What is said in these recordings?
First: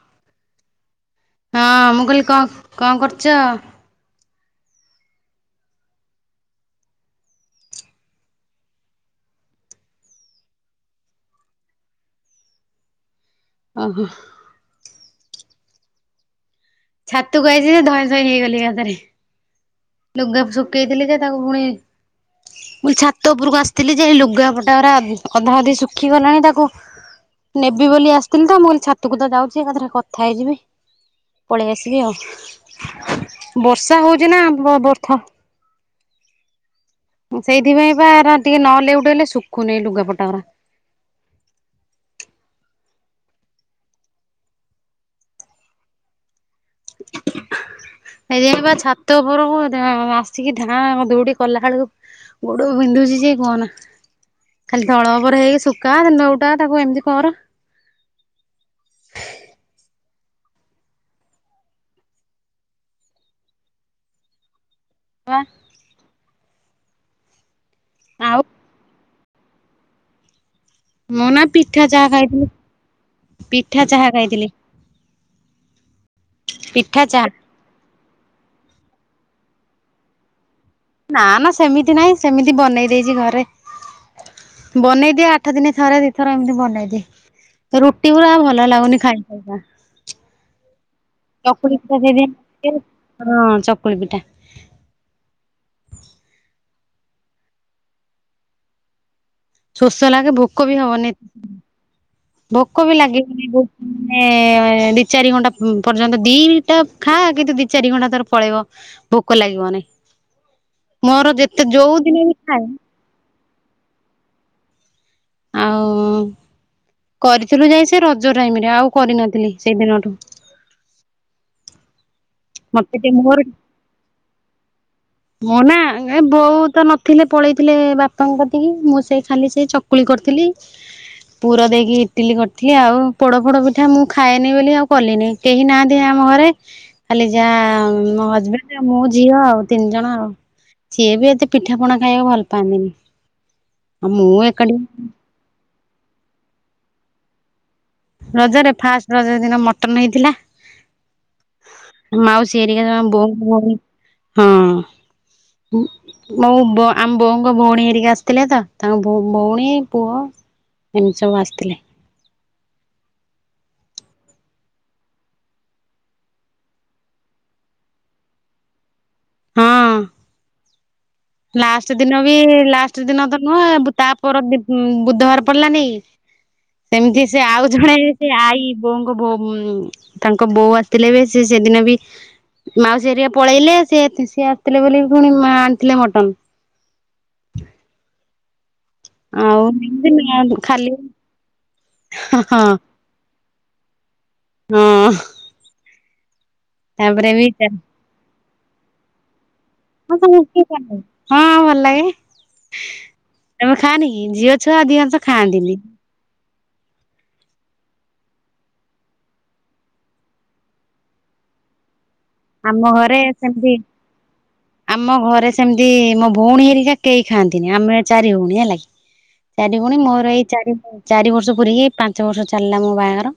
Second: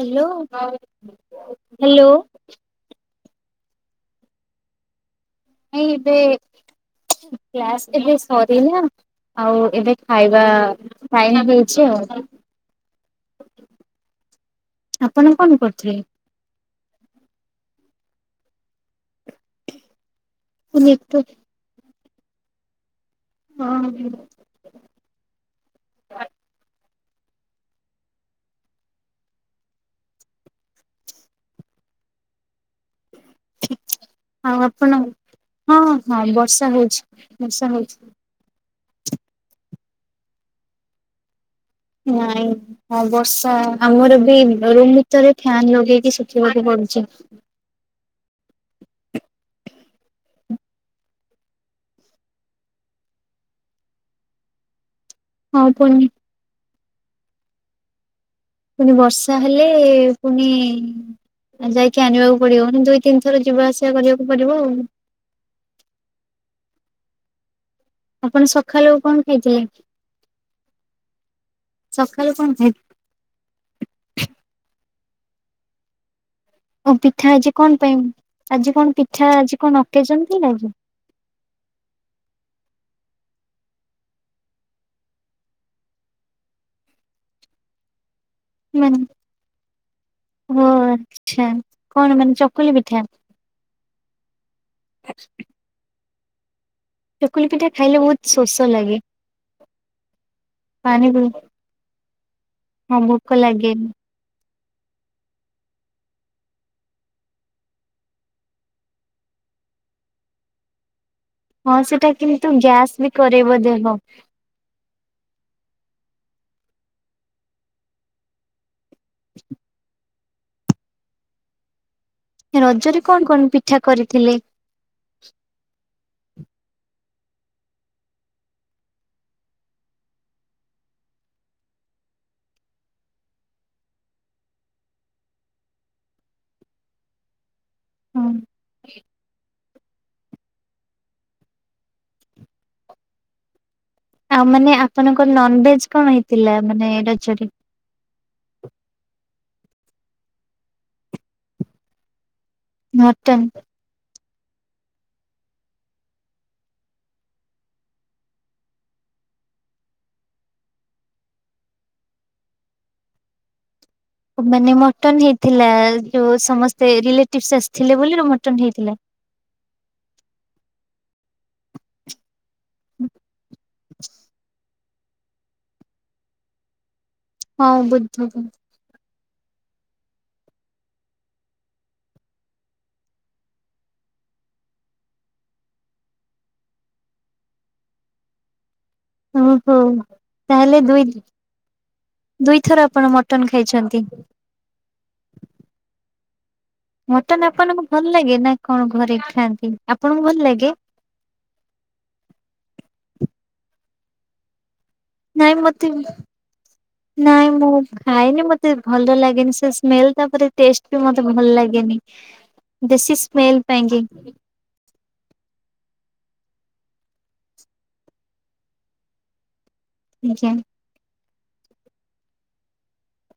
Hello hello. କଁ କରୁଚ? ନାଇଁ ଏବେ କ୍ଲାସ୍ ଥିଲି ସରିଲା। ଆଉ ଏବେ ଖାଇବା ଟାଇମ୍ ହେଇଛି ଆଉ। ଓହୋ। ଆପଣ କଣ କରୁଥୁଲେ? ଛାତୁକୁ ଆଇଚି ଯେ ଧଇଁ ସଇଁ ହେଇଗଲି ଏକା ଥରେ। ଲୁଗା ଶୁକେଇଥିଲେ ଯେ ତାକୁ ଫୁଣି ମୁଁ ଲି ଛା ତ ଓପୂରୁକୁ ଆସିଥିଲି ଯେ ହେ ଲୁଗାପଟା ଅରା ଅଧା ଅଧି ଶୁଖିଗଲାଣି ତାକୁ ନେବି ବୋଲି ଆସିଥିଲି ତ ମୁଁ କହିଲି ଛାତୁକୁ ତ ଯାଉଚି ଏକାଥରେ କଥା ହେଇଯିବି। ପଳେଇ ଆସିବି ଆଉ ବର୍ଷା ହଉଚି ନାଁ? ଆଉ ଆପଣ ହଁ ହଁ ବର୍ଷା ହଉଛି। ଉଁ ବର୍ଷା ହଉଛି। ସେଇଥିପାଇଁ ପା ଏରା ଟିକେ ନ ଲେଉଟେଇଲେ ଶୁଖୁନେଇ ଏ ଲୁାଟାପଟାରା। ନାଇଁ ହଁ ବର୍ଷା ଆମର ବି ରୁମ୍ ଭିତରେ ଫ୍ୟନ୍ ଲଗେଇକି ଶୁଖେଇବାକୁ ପଡୁ ଚି। ସେଇଥିପାଇଁ ପା ଛାତ ଓପରକୁ ଧା ଆସିକି ଧାଁ ଦୌଡି କଲା ବେଳକୁ ଗୋଡ ବିନ୍ଧୁଚି ଯେ କୁହନା। ଖାଲି ତଳ ଉପର ହେଇକି ହଁ ଶୁକା ପୁଣି ଏ ନୋଉଟା ତାକୁ ଏମତି କର। ପୁଣି ବର୍ଷା ହେଲେ ପୁଣି ଆଉ ଯାଇଁକି ଆଣିବାକୁ ପଡିବ ଦୁଇ ତିନି ଥର ଯିବା ଆସିବା କରିବାକୁ ପଡିବ ଆଉ। ପା ଆଉ ଆପଣ ସଖାଳୁ କଣ ଖାଇଥିଲେ? ମୁଁ ନା ପିଠା ଚାହା ସକାଳୁ କଣ ଖାଇଥିଲି ଖାଇଥିଲେ? ପିଠା ଚାହା ଖାଇଥିଲେ। ଓ ପିଠା ଆଜି କଣ ପାଇଁ ଆଜି କଣ ପିଠା ଆଜି କଣ ଅକେଜନ ଥିଲା କି? ନା ନା ସେମିତି ନାହିଁ ସେମିତି ବନେଇ ଦେଇଚି ଘରେ। ବନେଇଦିଏ ଆଠ ଦିନ ଥରେ ଦି ଥର ଏମିତି ବନେଇଦିଏ ରୁଟିଗୁରା ଆଉ ଭ ଭଲ ଲାଗୁନି ଖାଇ ଖାଇକା। ଓହୋ ଚକୁଳି ପିଠା ଯଦି [unintelligible] ହଁ ଚକୁଳି ପିଠା। [unintelligible] ଚକୁଲି ପିଠା ଖାଇଲେ ବୋହୁତ ଶୋଷ ଲାଗେ। ଶୋଷ ଲାଗେ ଭୋକ ବି ହବନି ଏ ଭୋକ ବି ହଁ ଭୋକ ଲାଗିବନି ବୋହୁ ଲାଗେନି ମାନେ ଏ ଦି ଚାରି ଘଣ୍ଟା ଉଁ ପର୍ଯ୍ୟନ୍ତ ଦିଇଟା ଖାଆ କିନ୍ତୁ ଦି ଚାରି ଘଣ୍ଟା ତୋର ପଳେଇବ। ଭୋକ ଲାଗିବନି ମୋର ଯେ ହଁ ସେଟା କିନ୍ତୁ ଗ୍ୟାସ୍ ବି କରେଇବ ଦେହ। ଆଉ କରିଥିଲୁ ଯାଇ ସେ ରଜ ଟାଇମରେ ଆଉ କରିନଥିଲି ସେଇ ଦିନଠୁ। ମତେ ରଜରେ ଟିକେ କଣ ମୋର କଣ ପିଠା କରିଥିଲେ? ମୁଁ ନା ଏ ବୋଉ ତ ନଥିଲେ ପଳେଇଥିଲେ ବାପାଙ୍କ କତିକି ମୁଁ ସେଇ ଖାଲି ସେଇ ଚ କୁଳି କରିଥିଲି। ପୁର ଦେଇକି ଇଟିଲି କରଥିଲି ଆଉ ପୋଡ ଫୋଡ ପିଠା ମୁଁ ଖାଏନି ବୋଲି ଆଉ କଲିନେଇ। କେହି ନାହାନ୍ତି ଆମ ଘରେ ଖାଲି ଯାହା ହଁ ମୋ ହଜବେଣ୍ଡ ଆଉ ମୋ ଝିଅ ଆଉ ତିନି ଜଣ ଆଉ ସିଏ ବି ଏତେ ପିଠା ପଣା ଖାଇବାକୁ ଭଲ ପାଆନ୍ତିନି। ମୁଁ ଆଉ ମାନେ ଏକାଠି ଆପଣଙ୍କର ନନଭେଜ କଣ ହେଇଥିଲା ମାନେ ରଜରେ? ରଜରେ ଫାଷ୍ଟ ରଜ ଦିନ ମଟନ ହେଇଥିଲା। ମାଉସୀ ହେରିକା ତାଙ୍କ ମଟନ ବୋଉଙ୍କୁ କହି ହଁ ହୁଁ ମୋ ବୋ ଆମ ବୋଉଙ୍କ ଭୋଉଣୀ ହେରିକି ଆସିଥିଲେ ତ ତାଙ୍କ ଭୋ ଭୋଉଣୀ, ପୁଅ ଏମିତି ସବୁ ଆସିଥିଲେ। ଓ ମାନେ ମଟନ ହେଇଥିଲା ଯୋଉ ସମସ୍ତେ ରିଲେଟିଭସ୍ ଆସିଥିଲେ ବୋଲିରୁ ମଟନ ହେଇଥିଲା। ହଁ। ଲାଷ୍ଟ ଦିନ ବି ଲାଷ୍ଟ ଦିନ ତ ନୁହଁ ଏ ବୁ ତାପର ଦି ଉଁ ବୁଧବାର ପଡିଲାନି କି ସେମତିଆ ସିଏ ହଁ ଆଉ ଜଣେ ବୁଝ ବି ସେଇ ଆଈ ବୋଉଙ୍କ ବୋଉ ଉଁ ତାଙ୍କ ବୋଉ ଆସିଥିଲେ ବି ସେ ସେଦିନ ବି ମାଉସୀ ହରିକା ପଳେଇଲେ ସିଏ ତି ସିଏ ଆସିଥିଲେ ବୋଲି ପୁଣି ମା ଆଣିଥିଲେ ମ ଟନ୍। ଓହୋ ତାହେଲେ ଖାଲି ଦୁଇ ଦ୍ ହଁ ଦୁଇଥର ଆପଣ ମଟନ ଖାଇଛନ୍ତି। ହଁ ତାପରେ ବି ମଟନ ଆପଣଙ୍କୁ ହଁ ଭଲ ଲାଗେ ନା କଣ ଘରେ ଖାଆନ୍ତି? ହଁ ଆପଣଙ୍କୁ ଯେ ଭଲ ନିଜେ ଲାଗେ? କଲେ। ହଁ ଭଲ ଲାଗେ ତମେ ଖାଅନି କି ଝିଅ ଛୁଆ ଅଧିକାଂଶ ନାଇଁ ଖାଆନ୍ତିନି ମତେ ନାଇଁ ମୁଁ ଖାଏନି ମତେ ଭଲ ଲାଗେନି ସେ ସ୍ମେଲ ତାପରେ ଟେଷ୍ଟ ବି ମତେ ଭଲ ଲାଗେନି। ଆମ ଘରେ ବେଶି ସ୍ମେଲ ସେମିତି ପାଇଁ କି। ଆମ ଘରେ ସେମିତି ମୋ ଭଉଣୀ ହେରିକା କେହି ଖାଆନ୍ତିନି ଆମେ ଚାରି ଭଉଣୀ ହେଲାକିି ଚାରି ଭଉଣୀ ମୋର ଏଇ ଆଜ୍ଞା। ଚାରି ଚାରି ବର୍ଷ ପୁରୀକି ପାଞ୍ଚ ବର୍ଷ ଚାଲିଲା ମୋ ବାହାଘର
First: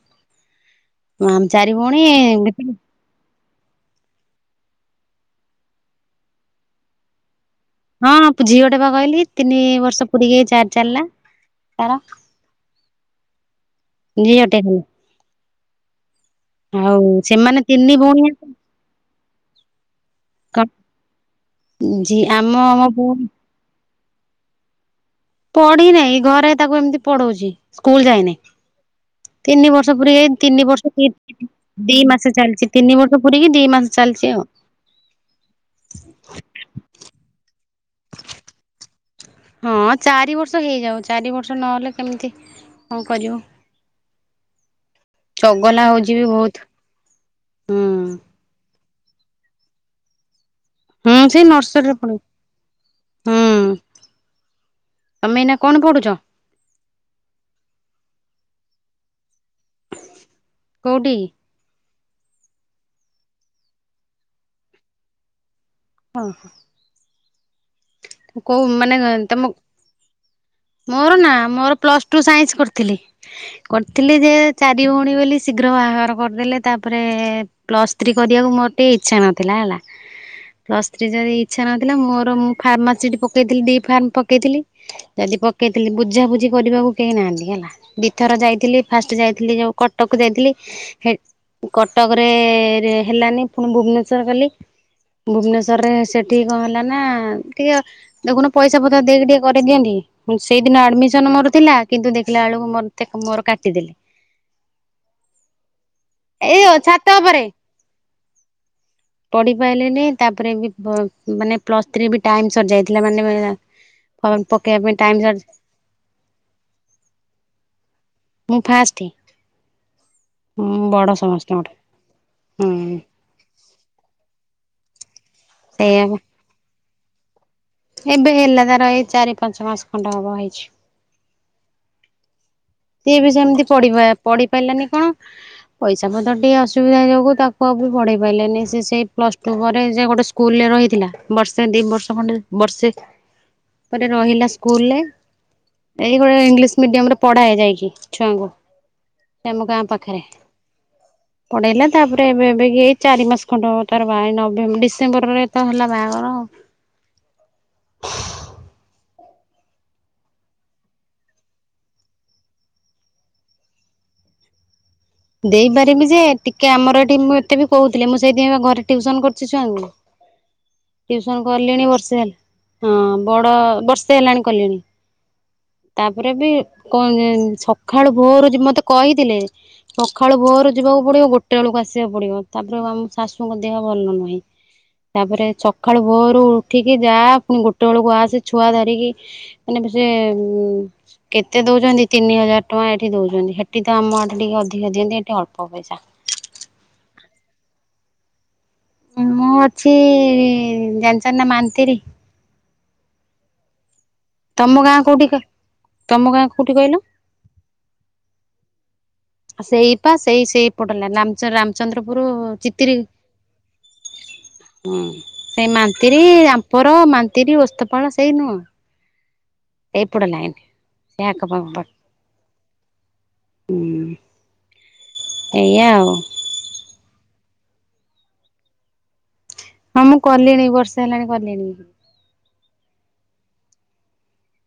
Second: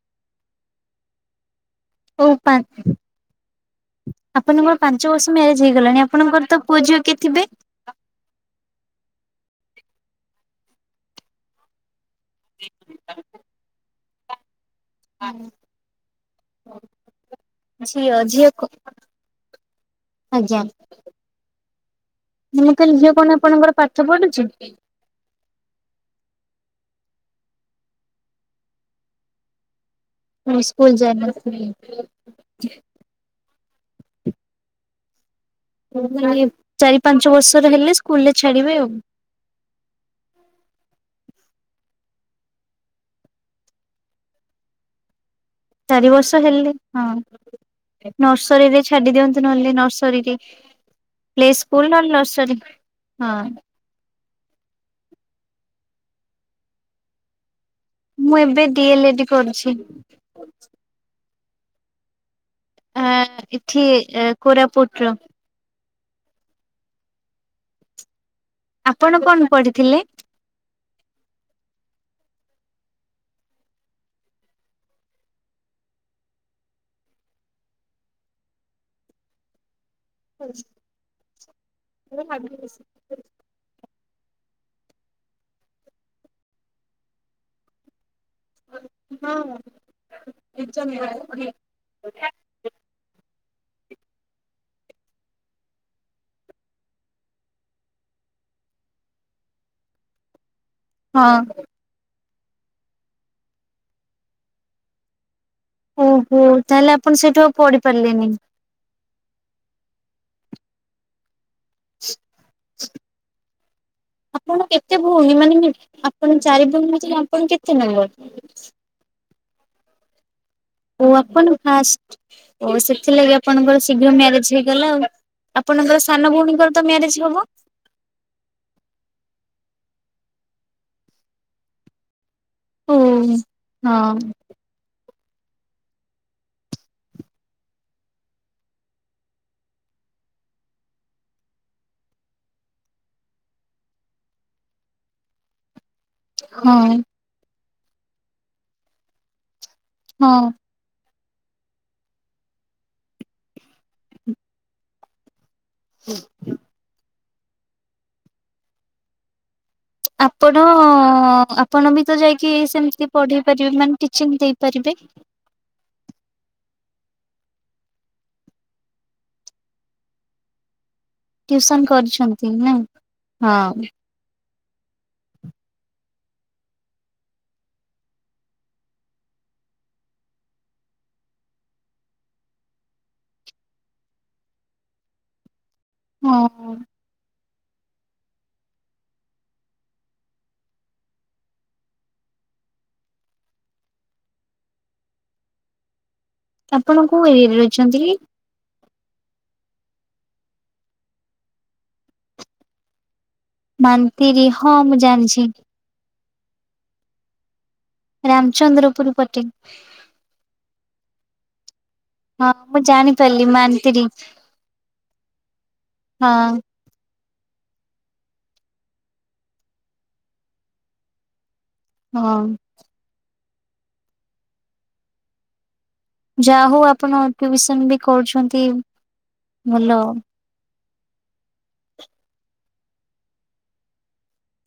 ମା ଚାରି ଭଉଣୀ ଓଉ ପା ଆପଣଙ୍କର ପାଞ୍ଚ ବର୍ଷ ମ୍ୟାରେଜ୍ ହେଇଗଲାଣି ଆପଣଙ୍କରତ ପୁଅ ଝିଅ କିଏ ଥିବେ? ହଁ ଝିଅଟେପା କହିଲି ତିନି ବର୍ଷ ପୁରୀକି ଏଇ ଚାରି ଚାଲିଲା ତାର। [inaudible] ଝିଅଟେ ଖାଲି। ଆଉ ସେମାନେ ତିନି ଝିଅ ଭଉଣୀ ଯାକ ଝିଅକୁ ଆଜ୍ଞା ଝି ଆମ ମୋ ମୁକହିଲି ଝିଅ ଭଉଣୀ କଣ ଆପଣଙ୍କର ପାଠ ପଢ଼ୁଚି? ପଢ଼ିନେହିଁ ଘରେ ତାକୁ ଏମିତି ପଢ଼ଉଚି ସ୍କୁଲ୍ ଯାଇନି ତିନି ବର୍ଷ ପୁରିକି ଏଇ ତିନି ସ୍କୁଲ ବର୍ଷ ଦି ଯାଇନଥିଲି ଦିମାସ ଚାଲିଚି ତିନି ବର୍ଷ ପୁରୀକି ଦିମାସ ଚାଲିଚି ଆଉ। ମୁକଇଲି ଚାରି ପାଞ୍ଚ ବର୍ଷର ହେଲେ ସ୍କୁଲରେ ଛାଡ଼ିବେ ଆଉ। ହଁ ଚାରି ବର୍ଷ ହେଇଯାଉ ଚାରି ବର୍ଷ ନହେଲେ କେମିତି କଣ କରିବୁ। ଚଗଲା ହଉଛି ବି ଚାରିବର୍ଷ ବହୁତ ହେଲେ ହଁ। ହୁଁ ନର୍ସରୀରେ ଛାଡି ଦିଅନ୍ତୁ ନହେଲେ ନର୍ସରୀକି। ହୁଁ ସେଇ ପ୍ଳେ ସ୍କୁଲ୍ ନର୍ସରୀରେ ନହେଲେ ପଢୁ ନର୍ସରି ହଁ। ହୁଁ ତମେ ଏଇନା କଣ ପଢୁଚ? ମୁଁ ଏବେ ଡିଏଲ୍ ଏଡି କରିଛି। କୋଉଠି? ଆ ଏଠି ଏ କୋରାପୁଟର। ହଁ। କୋଉ ମାନେ ତମ ଥିଲେ। ମୋରନା ମୋର ପ୍ଲସ୍ ଟୁ ସାଇନ୍ସ କରିଥିଲି। କରିଥିଲିଯେ ଚାରି ଭଉଣୀ ବୋଲି ଶୀଘ୍ର ବାହାଘର କରିଦେଲେ ତାପରେ ପ୍ଲସ୍ ଥ୍ରୀ କରିବାକୁ ମୋର ଟିକେ ଇଚ୍ଛା ନଥିଲା ହେଲା। ପ୍ଲସ୍ ଥ୍ରୀ ଯଦି ଇଛା ନଥିଲା ହଁ ମୋରମୁ ଫାର୍ମାସିଷ୍ଟ ପ ପକେଇଥିଲି ଡି ଫାର୍ମ ପକେଇଥିଲି। ଯଦି ପକେଇଥିଲି ବୁଝାବୁଝି କରିବାକୁ କେହି ନାହାନ୍ତି ହେଲା ଦିଥର ଯାଇ ଥିଲି ଫାଷ୍ଟ ଯାଇଥିଲି ଯୋଉ କଟକ ଯାଇଥିଲି ହେ କଟକରେ ରେ ହେଲାନି ପୁଣି ଭୁବନେଶ୍ୱର ଗଲି। ଭୁବନେଶ୍ୱରରେ ସେଠି କଣ ହେଲାନା ଟିକେ ଦେଖୁନ ପଇସା ପତ୍ର ଦେଇକି ଟିକେ କରିଦିଅନ୍ତି ସେଇଦିନ ଆଡ଼ମିଶନ୍ ମୋର ଥିଲା। କିନ୍ତୁ ଦେଖିଲା ବେଳକୁ ମୋତେ ମୋର କାଟିଦେଲେ। ଓହୋ ଏଇ ତାହେଲେ ଛାତ ଆପଣ ସେଇଠୁ ଆଉ ପଢିପାରିଲେନି? ପଢ଼ିପାରିଲିନି ତାପରେବି ବ ମାନେ ପ୍ଲସ୍ ଥ୍ରୀବି ଟାଇମ୍ ସରି ଯାଇଥିଲା ମାନେ ଫର୍ମ ପକେଇବା ପାଇଁ। ଟାଇମ୍ ଭୋଉଣୀ ସରି ମାନେ ଆପଣ ଚାରି ଭୋଉଣୀ [unintelligible] ଆପଣ କେତେ ନମ୍ବର ଫାଷ୍ଟେ। ଓ ଆପଣ ଫାଷ୍ଟେ ଓ ହୁଁ ସେଥିଲାଗି ଆପ ଆପଣଙ୍କର ଶୀଘ୍ର ମ୍ୟାରେଜ୍ ହେଇଗଲା ଆଉ ସେଇଆ ଆପଣଙ୍କର ସାନ ଭଉଣୀଙ୍କରତ ମ୍ୟାରେଜ୍ ହବ? ଏବେ ହେଲାତାର ଏଇଚାରି ପାଞ୍ଚମାସେ ଖଣ୍ଡ ହବ ହେଇଚି। ଓ ସିଏବି ସେମିତି ହଁ ପଢିପା ପଢ଼ି ପାରିଲାନି କଣ ପଇସା ପତ୍ର ଟିକେ ଅସୁବିଧା ଯୋଗୁ ତାକୁ ଆଉବି ପଢେଇ ପାରିଲେନି ସିଏ ସେଇ ପ୍ଲସ୍ ଟୁ ପରେ ସେଗୋଟେ ସ୍କୁଲରେ ରହିଥିଲା ବର୍ଷେ ଦିବର୍ଷ ଖଣ୍ଡେ ବର୍ଷେ ପରେ ରହିଲା ସ୍କୁଲଲେ ଏଇ ଗୋଟେ ହଁ ଇଂଲିଶ ମିଡିୟମରେ ପଢ଼ାଏ ଯାଇକି ଛୁଆଙ୍କୁ ସେଆମ ଗାଁ ପାଖରେ। ହଁ। ପଢେଇଲା ତାପରେ ଏବେ ଏବେ କି ଏଇ ଚାରି ମାସ ଖଣ୍ଡ ତାର ବା ନଭେମ୍ବ ଡିସେମ୍ବରରେ ତା ହେଲା ବାହାଘର ଆଉ। ଆପଣ ଆପଣ ବି ତ ଯାଇକି ସେମତି ପଢେଇ ପାରିବେ ମାନେ ଟିଚିଂ ଦେଇପାରିବେ। ଦେଇପାରିବି ଯେ, ଟିକେ ଆମର ଏଠି ମୁଁ ଏତେ ବି କହୁଥିଲି ମୁଁ ସେଇଥିପାଇଁ ପା ଘରେ ଟ୍ୟୁସନ କରୁଚି ଛୁଆଙ୍କୁ। [inaudible] ଟିଉସନ କଲିଣି ବର୍ଷେ କରିଛନ୍ତି ନା ହେଲା। ହଁ ବଡ ହଁ ବର୍ଷେ ହେଲାଣି କଲିଣି। ତାପରେ ବି କ ସକାଳୁ ଭୋରୁ ମତେ କହିଥିଲେ। ସକାଳୁ ଭୋରୁ ଯିବାକୁ ପଡିବ, ଗୋଟେ ବେଳକୁ ଆସିବାକୁ ପଡିବ। ତାପରେ ଆମ ଶାଶୁଙ୍କ ଦେହ ଭଲ ନାହିଁ। ତାପରେ ସକାଳୁ ଭୋରୁ ହଁ। ଉଠିକି ଯା, ପୁଣି ଗୋଟେ ବେଳକୁ ଆସେ ଛୁଆ ଧରିକି। [unintelligible] ସେ କେତେ ଦଉଚନ୍ତି ତିନି ହଜାର ଟଙ୍କା ଏଠି ଦଉଛନ୍ତି। ହେଠି ତ ଆମ ଆଡେ ଟିକେ ଅଧି କ ଦିଅନ୍ତି ଏଠି ଅଳ୍ପ ପଇସା। ଆପଣ କୋଉ ଏରିଆରେ ରହିଛନ୍ତି କି? ମୁଁ ଅଛି ଜାଣିଛନ୍ତି ମାଣିତିରି। ମାଣିତିରି ତମ ଗାଁ କୋଉଠି କ ତମ ଗାଁ କୋଉଠି କହିଲ? ରାମଚନ୍ଦ୍ରପୁର୍ ପ ସେଇପା ସେଇ ସେଇ ପଟ ଲାଇନ୍। [unintelligible] ଚନ୍ଦ୍ରପୁର ହଁ ମୁଁ ଚିତିରି ଜାଣିପାରିଲି ମାନ୍ତିରି ହୁଁ ସେଇ ମାଣିତିରି ହଁ ଆ ପର ମାନ୍ତିର ଓସ୍ତପାଳ ସେଇ ନୁହଁ। ଏଇପଟ ଲାଇନ୍। ସେଇ ଆଖ ପାଖ ପା [unintelligible] ହୁଁ। ଏଇଆ ଆଉ। ଯା ହଉ ଆପଣ ଟ୍ୟୁସନ ବି କରୁଛନ୍ତି। ଭଲ। ହଁ ମୁଁ କଲିଣି ବର୍ଷ ହେଲାଣି କଲିଣି।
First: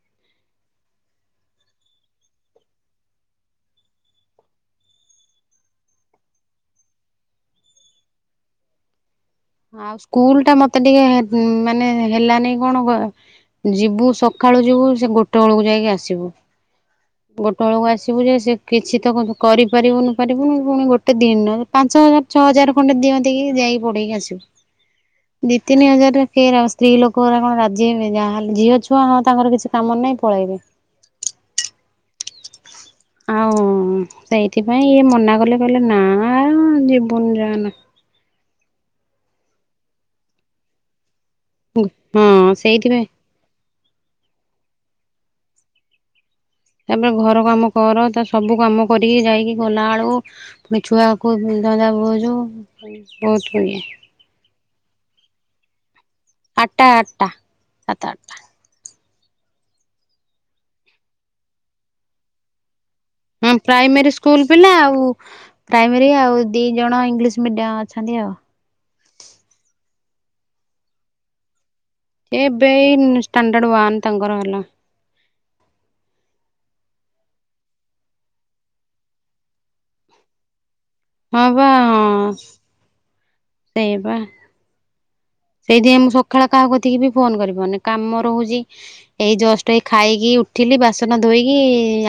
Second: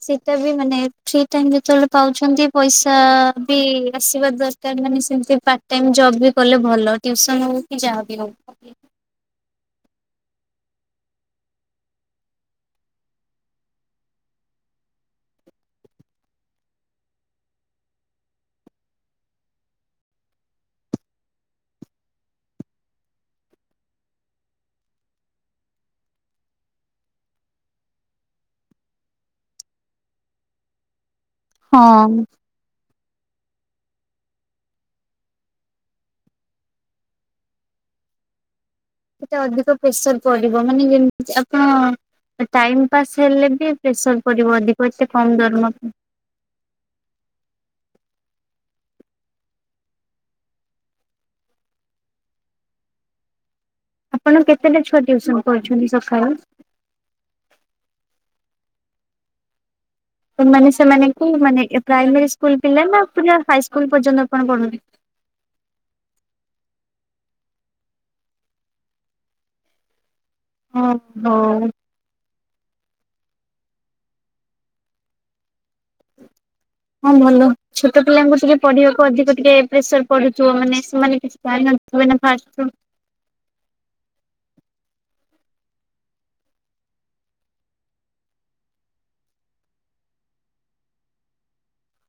ସେଇଟା ବି ମାନେ ଫ୍ରି ଟାଇମ୍ ଯେତେବେଳେ ପାଉଛନ୍ତି ପଇସା ବି ଆସିବା ଦର କାର୍ ମାନେ ସେମତି ପାର୍ଟ ଟାଇମ ଜବ୍ ବି କଲେ ଭଲ। ଟ୍ୟୁସନ ହଉ କି ଯାହା ବି ହଉ। ଆଉ ସ୍କୁଲ ଟା ମତେ ଟିକେ ମାନେ ହେଲାନି କଣ ଯିବୁ ସଖାଳୁ ଯିବୁ ସେ ଗୋଟେ ବେଳକୁ ଯାଇକି ଆସିବୁ। [inaudible] ଗୋଟେ ବେଳକୁ ଆସିବୁ ଯେ, ସେ କିଛି ତ କରିପାରିବୁନୁ ପାରିବୁନୁ ପୁଣି ଗୋଟେ ଦିନରେ ପାଞ୍ଚ ହଜାର ଛଅ ହଜାର ଖଣ୍ଡେ ଦିଅନ୍ତେକି ଯାଇକି ପଢେଇକି ଆସିବୁ। ଦି ତିନି ହଜାର ରେ କିଏ ହେରା ଆଉ ସ୍ତ୍ରୀ ଲୋକରା କଣ ରାଜି ହେବେ ଯାହାହେଲେ ଝିଅ ଛୁଆ ହଁ ତାଙ୍କର କିଛି କାମ ନାହିଁ ପଳେଇବେ। ହଁ। ଆଉ ସେଇଥିପାଇଁ ଇଏ ମନା କଲେ, କହିଲେ ନା ଯିବୁନି ଯାଆନା। ସେତେ ଅଧିକ ପ୍ରେସର ପଡିବ। ମାନେ ଯେମତି ହଁ ଆପଣ ଟାଇମ୍ ସେଇଥିପାଇଁ ପାସ୍ ହେଲେ ବି ପ୍ରେସର୍ ପଡିବ ଅଧିକ ଏତେ କମ୍ ଦରମାକୁ। ତାପରେ ଘର କାମ କର, ତା ସବୁ କାମ କରିକି ଯାଇକି ଗଲା ବେଳକୁ ପୁଣି ଛୁଆକୁ ଧନ୍ଦା ବୁଝୁ। ବହୁତ୍ ଇଏ। ଆପଣ କେତେଟା ଛୁଆ ଟିଉସନ୍ କରୁଛନ୍ତି ସଖାଳୁ? ଆଟା ଆଟା। ସାତ ଆଟ ମାନେ ସେମାନଙ୍କୁ ମାନେ ଏ ପ୍ରାଇମେରୀ ସ୍କୁଲ ପିଲା ନା ପୁରା ହଁ ହାଇ ସ୍କୁଲ ପ୍ରାଇମେରୀ ପର୍ଯ୍ୟନ୍ତ ଆପଣ ପିଲା ପଢଉଛନ୍ତି? ଆଉ ପ୍ରାଇମେରୀ ଆଉ ଦି ଜଣ ଇଂଲିଶ ମିଡିୟମ ଅଛନ୍ତି ଆଉ। ଓ ହୋ। ଏ ଏବେ ଏଇ ଷ୍ଟାଣ୍ଡଡ ୱାନ୍ ତାଙ୍କର ହେଲା। ହ [unintelligible] ହଁ ଭଲ। ଛୋଟ ପିଲାଙ୍କୁ ଟିକେ ପଢିବାକୁ ଅଧିକ ଟିକେ ପ୍ରେସର ପଡୁଥିବ ମାନେ ସେମାନେ ହଁ ବା [unintelligible] ଫାଷ୍ଟ ରୁ। ସେଇପା। ସେଇଥିପାଇଁ ମୁଁ ସଖାଳେ କାହା କତିିକି ବି ଫୋନ୍ କରିପାରୁନି, କାମ ରହୁଚି। ଏଇ ଜଷ୍ଟ ଏଇ ଖାଇକି ଉଠିଲି ବାସନ ଧୋଇକି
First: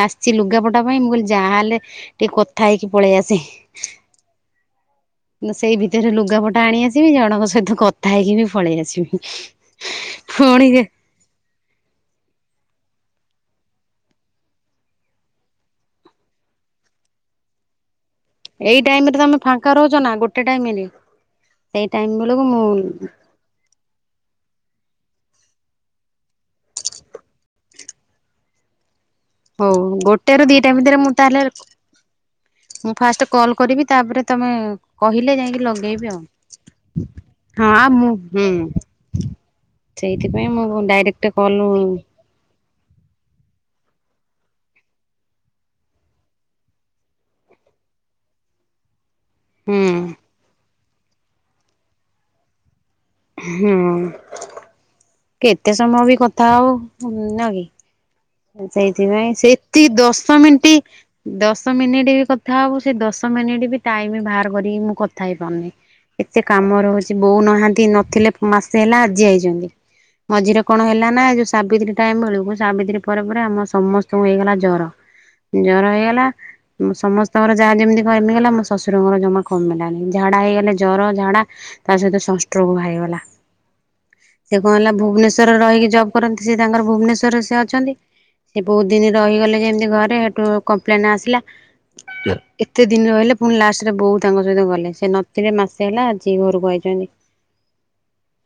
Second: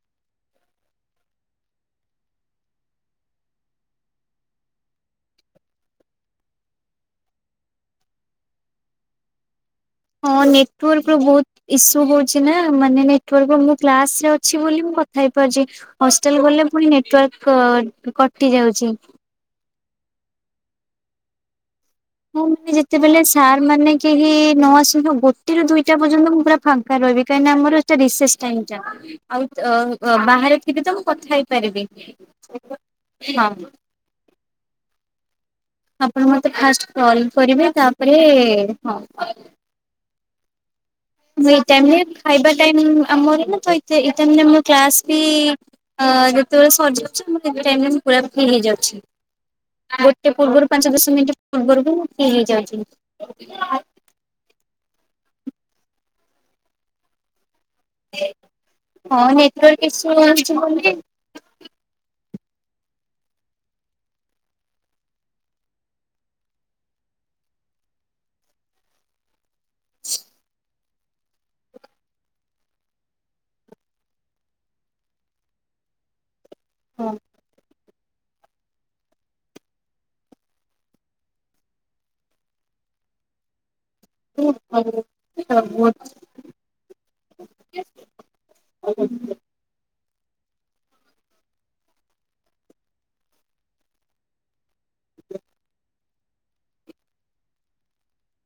ଆସିଚି ଲୁଗାପଟା ପାଇଁ ମୁଁ କହିଲି ଯାହାହେଲେ ଟିକେ କଥା ହେଇକି ପଳେଇ ଆସେ। ସେଇ ଭିତରେ ଲୁଗାପଟା ଆଣି ଆସିବି ଜଣଙ୍କ ସହିତ କଥା ହେଇକି ବି ପଳେଇ ଆସିବି। ହଁ ପୁଣି ନିପୁଲ୍। ବହୁତ ଇସୁ ହଉଛି ନା ମାନେ ନେଟାର୍କ ମୁଁ କ୍ଲାସ ରେ ଅଛି ବୋଲି ମୁଁ କଥା ହେଇପାରୁଛି। ହଷ୍ଟେଲ ଗଲେ ପୁଣି ନେଟ୍ ୱକ୍ରକଟ ଏଇ ଟାଇମ ରେ ତମେ ଫାଙ୍କା ରହୁଛ ନା ଗୋଟେ ଟାଇମରେ ସେଇ ଟାଇମ ବେଳକୁ ମାନେ ମୁଁ। ଯେତେବେଳେ ସାର୍ ମାନେ କେହି ନ ଆସନ୍ତୁ ଗୋଟେରୁୁ ଦିଇଟା ପର୍ଯ୍ୟନ୍ତ ମୁଁ ପୁରା ଫାଙ୍କା ରହିବି କାହିଁକି ନା ଆମର ଏଟାରିଷେ ଟାଇମଟା ଆଉତ ହଉ ଅ ଗୋଟେ ରୁ ବାହାରେ ଦିଟା ଥିବେ ଭିତରେ ତମୁଁ ମୁଁ କଥା ତାହେଲେ ହେଇପାରିବି ମୁଁ ଫାଷ୍ଟ କଲ୍ ହଁ। କରିବି ତାପରେ ତମେ କହିଲେ ଯାଇକି ଲଗେ ଆପଣ ମତେ ଫାଷ୍ଟ କଲ କରିବେ ତାପରେ ହଁ। ଚଇଥିପାଇଁ ମୁଁ ଡାଇକ୍ଟ ଏଇ ଟାଇମ୍ ଖାଇବା ଟାଇମ୍ ଆମର ଏଇଟାମ୍ ଆମର କ୍ଲାସ ବି- ହଁଯେତେବେଳେ ସରିଯାଉଛି ମୁଁ ଫିଟାଇମିରେପଳିଆସୁଚି ଫି ହେଇଯାଉଛି। ହୁଁ ଆଉଗୋଟେ ପୂର୍ବରୁ ପାଞ୍ଚ ଦଶ ମିନିଟ୍ ପୂର୍ବରୁ ବିମୁଁଫି ହେଇଯାଉଛି। ହୁଁ। କେତେ ସମୟ ବି କଥା ହଉ ନା କି? ଇଏ। ସେଇଥିପାଇଁ ସେତିକି ଦଶ ମିନିଟ। ବୋଲି ଦଶ ମିନିଟ ବି କଥା ହେବୁ ସେ ଦଶ ମିନିଟ ବି ଟାଇମ ବାହାର କରିକି ମୁଁ କଥା ହେଇ ପାରୁନି। ଏତେ କାମ ରହୁଛି ବୋଉ ନାହାନ୍ତି ନଥିଲେ ମାସେ ହେଲା ଆଜି ଆଇଛନ୍ତି। ମଝିରେ କଣ ହେଲା ନା ଯୋଉ ସାବିତ୍ରୀ ଟାଇମ ବେଳୁକୁ ସାବିତ୍ରୀ ପରେ ପରେ ଆମ ସମସ୍ତଙ୍କୁ ହେଇଗଲା ଜର ଜର ହେଇଗଲା। ସମସ୍ତଙ୍କର ଯାହା ଯେମିତି କମିଗଲା ମୋ ଶଶୁରଙ୍କର ଜମା କମଲାନି ଝାଡା ହେଇଗଲେ ଜର ଝାଡା। ତା ସହିତ ଷଷ୍ଟ୍ରେ କ୍ ବାହାରିଗଲା। ସେ କଣ ହେଲା ଭୁବନେଶ୍ଵରରେ ରହିକି ଜବ୍ କରନ୍ତି ସେ ତାଙ୍କର ଭୁବନେଶ୍ଵରରେ ସେ ଅଛନ୍ତି। ସେ ବହୁତ ଦିନି ରହିଗଲେ ଯେମିତି ଘରେ ହେଟୁ କମ୍ପ୍ଲେନ ଆସିଲା ଏତେ ଦିନ ରହିଲେ ପୁଣି ଲାଷ୍ଟରେ ବୋଉ ତାଙ୍କ ସହିତ ଗଲେ। ସେ ନତଥିଲେ ମାସେ ହେଲା ଆଜିି ଘରକୁ ଆଇଚନ୍ତି।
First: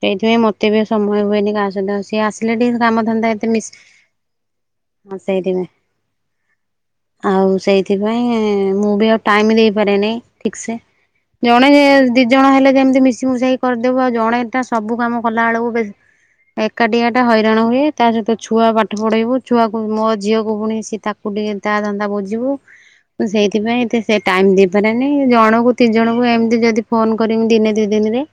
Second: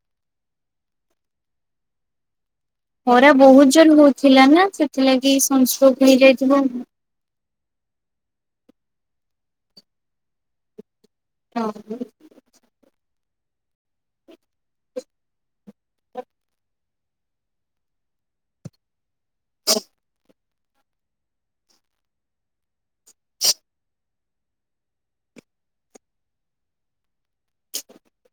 ଏଇଥିପାଇଁ ମେତେ ବି ସମୟ ହୁଏନି କାହା ସହିତ ସିଏ ଆସିଲ ଟିକେ କାମଧନ୍ଦା ଖରା ଏତେ ମିଶ ବହୁତ ଜେରେ ହଉଥିଲା ନା ହଁ ସେଥିଲାଗି ସେଇଥିପାଇଁ। ସଂସଷ୍ଟ୍ରୋକ ହେଇଯାଇଥିବ। ଆଉ ସେଇଥିପାଇଁ ମୁଁ ବି ଆଉ ଟାଇମ ଦେଇପାରେନି ଠିକ ସେ। ଜଣେ ହଁ। ଯେ ଦି ଜଣ ହେଲେ ଯେମିତି ମିଶିମୁସାକି କରିଦେବୁ ଆଉ ଜଣେଟା ସବୁ କାମ କଲା ବେଳକୁ ବେ ଏକାଟି ଆଟା ହଇରାଣ ହୁଏ ତା ସହିତ ଛୁଆ ପାଠ ପଢ଼େଇବୁ। ଛୁଆକୁ ମୋ ଝିଅକୁ ପୁଣି ସି ତାକୁ ଟିକେ ତା ଧନ୍ଦା ବୁଝିବୁ। ସେଇଥିପାଇଁ ଏତେ ସେ ଟାଇମ ଦେଇପାରାନି ଜଣଙ୍କୁ ତିି ଜଣଙ୍କୁ ଏମିତି ଯଦି ଫୋନ କରମି ଦିନେ ଦିଇ ଦିନରେ।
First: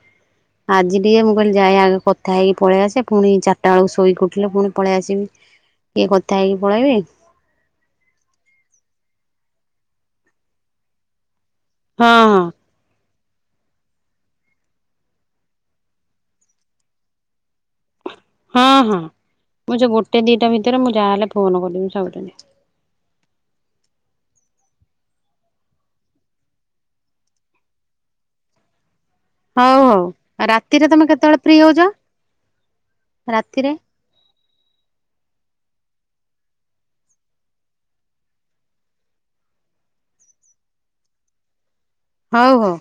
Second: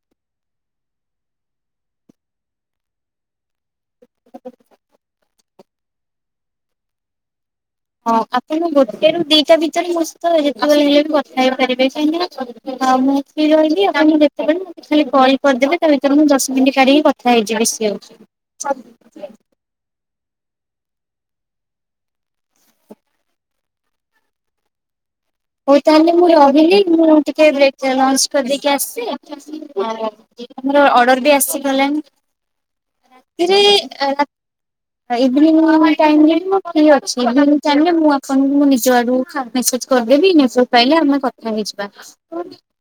ଆଜି ଟିକେ ମୁଁ କହିଲି ଯାଏ ଆଗେ କଥା ହେଇକି ପଳେଇ ଆସେ ପୁଣି ଚାରିଟା ବେଳକୁ ଶୋଇକି ଉଠିଲେ ପୁଣି ପଳେଇ ଆସିବି। ଟିକେ କଥା ହେଇକି ପଳେଇବେ। ହଁ ଆପଣ ଗୋଟେ ରୁ ଦିଟା ଭିତରେ ମେସହିତ କଥା ହେଇପାରିବେ ହଁ କାହିଁକି ନା ହଉ ମୁଁ ଫ୍ରୀ ରହିଲି ଆପଣ ଯେତେବେଳେ ଖାଲି କଲ କରିଦେବେ ତା ଭିତରେ ମୁଁ ଦଶ ମିନିଟ୍ କାଢିକି କଥା ହେଇଯିବି ସିଅର୍। ହଁ ହଁ ମୁଁ ସେ ଗୋଟେ ଦିଟା ଭିତରେ ମୁଁ ଯାହାହେଲେ ଫୋନ କରିିବି ସବୁଦିନେ। ହଉ ତାହେଲେ ମୁଁ ରହିଲି ମୁଁ ଟିକେବ୍ରେକେଟା ଲଞ୍ଚ କରିଦେଇକି ଆସେ। ହଁ ହଉ ହଉ ରାତିରେ ତମେ ତମରଅର୍ଡର ବି କେତେବେଳେ ଫ୍ରି ହଉଛ ଆସିଗଲାଣି। ରାତିରେ ରାତିରେହାଲା। ଇଭିନିଙ୍ଗ୍ ଟାଇମ୍ ରେ ମୁଁଫ୍ରି ଅଛି ଇଭିନିଙ୍ଗ୍ ଟାଇମ୍ ମୁଁ ଆପଣଙ୍କୁମୋ ନିଜ ଆଡୁ ମେସେଜ କର ଦେବି ନିଯପାଇଁ ଆମେ କଥା ହେଇଯିବା। ହଉ ହଉ।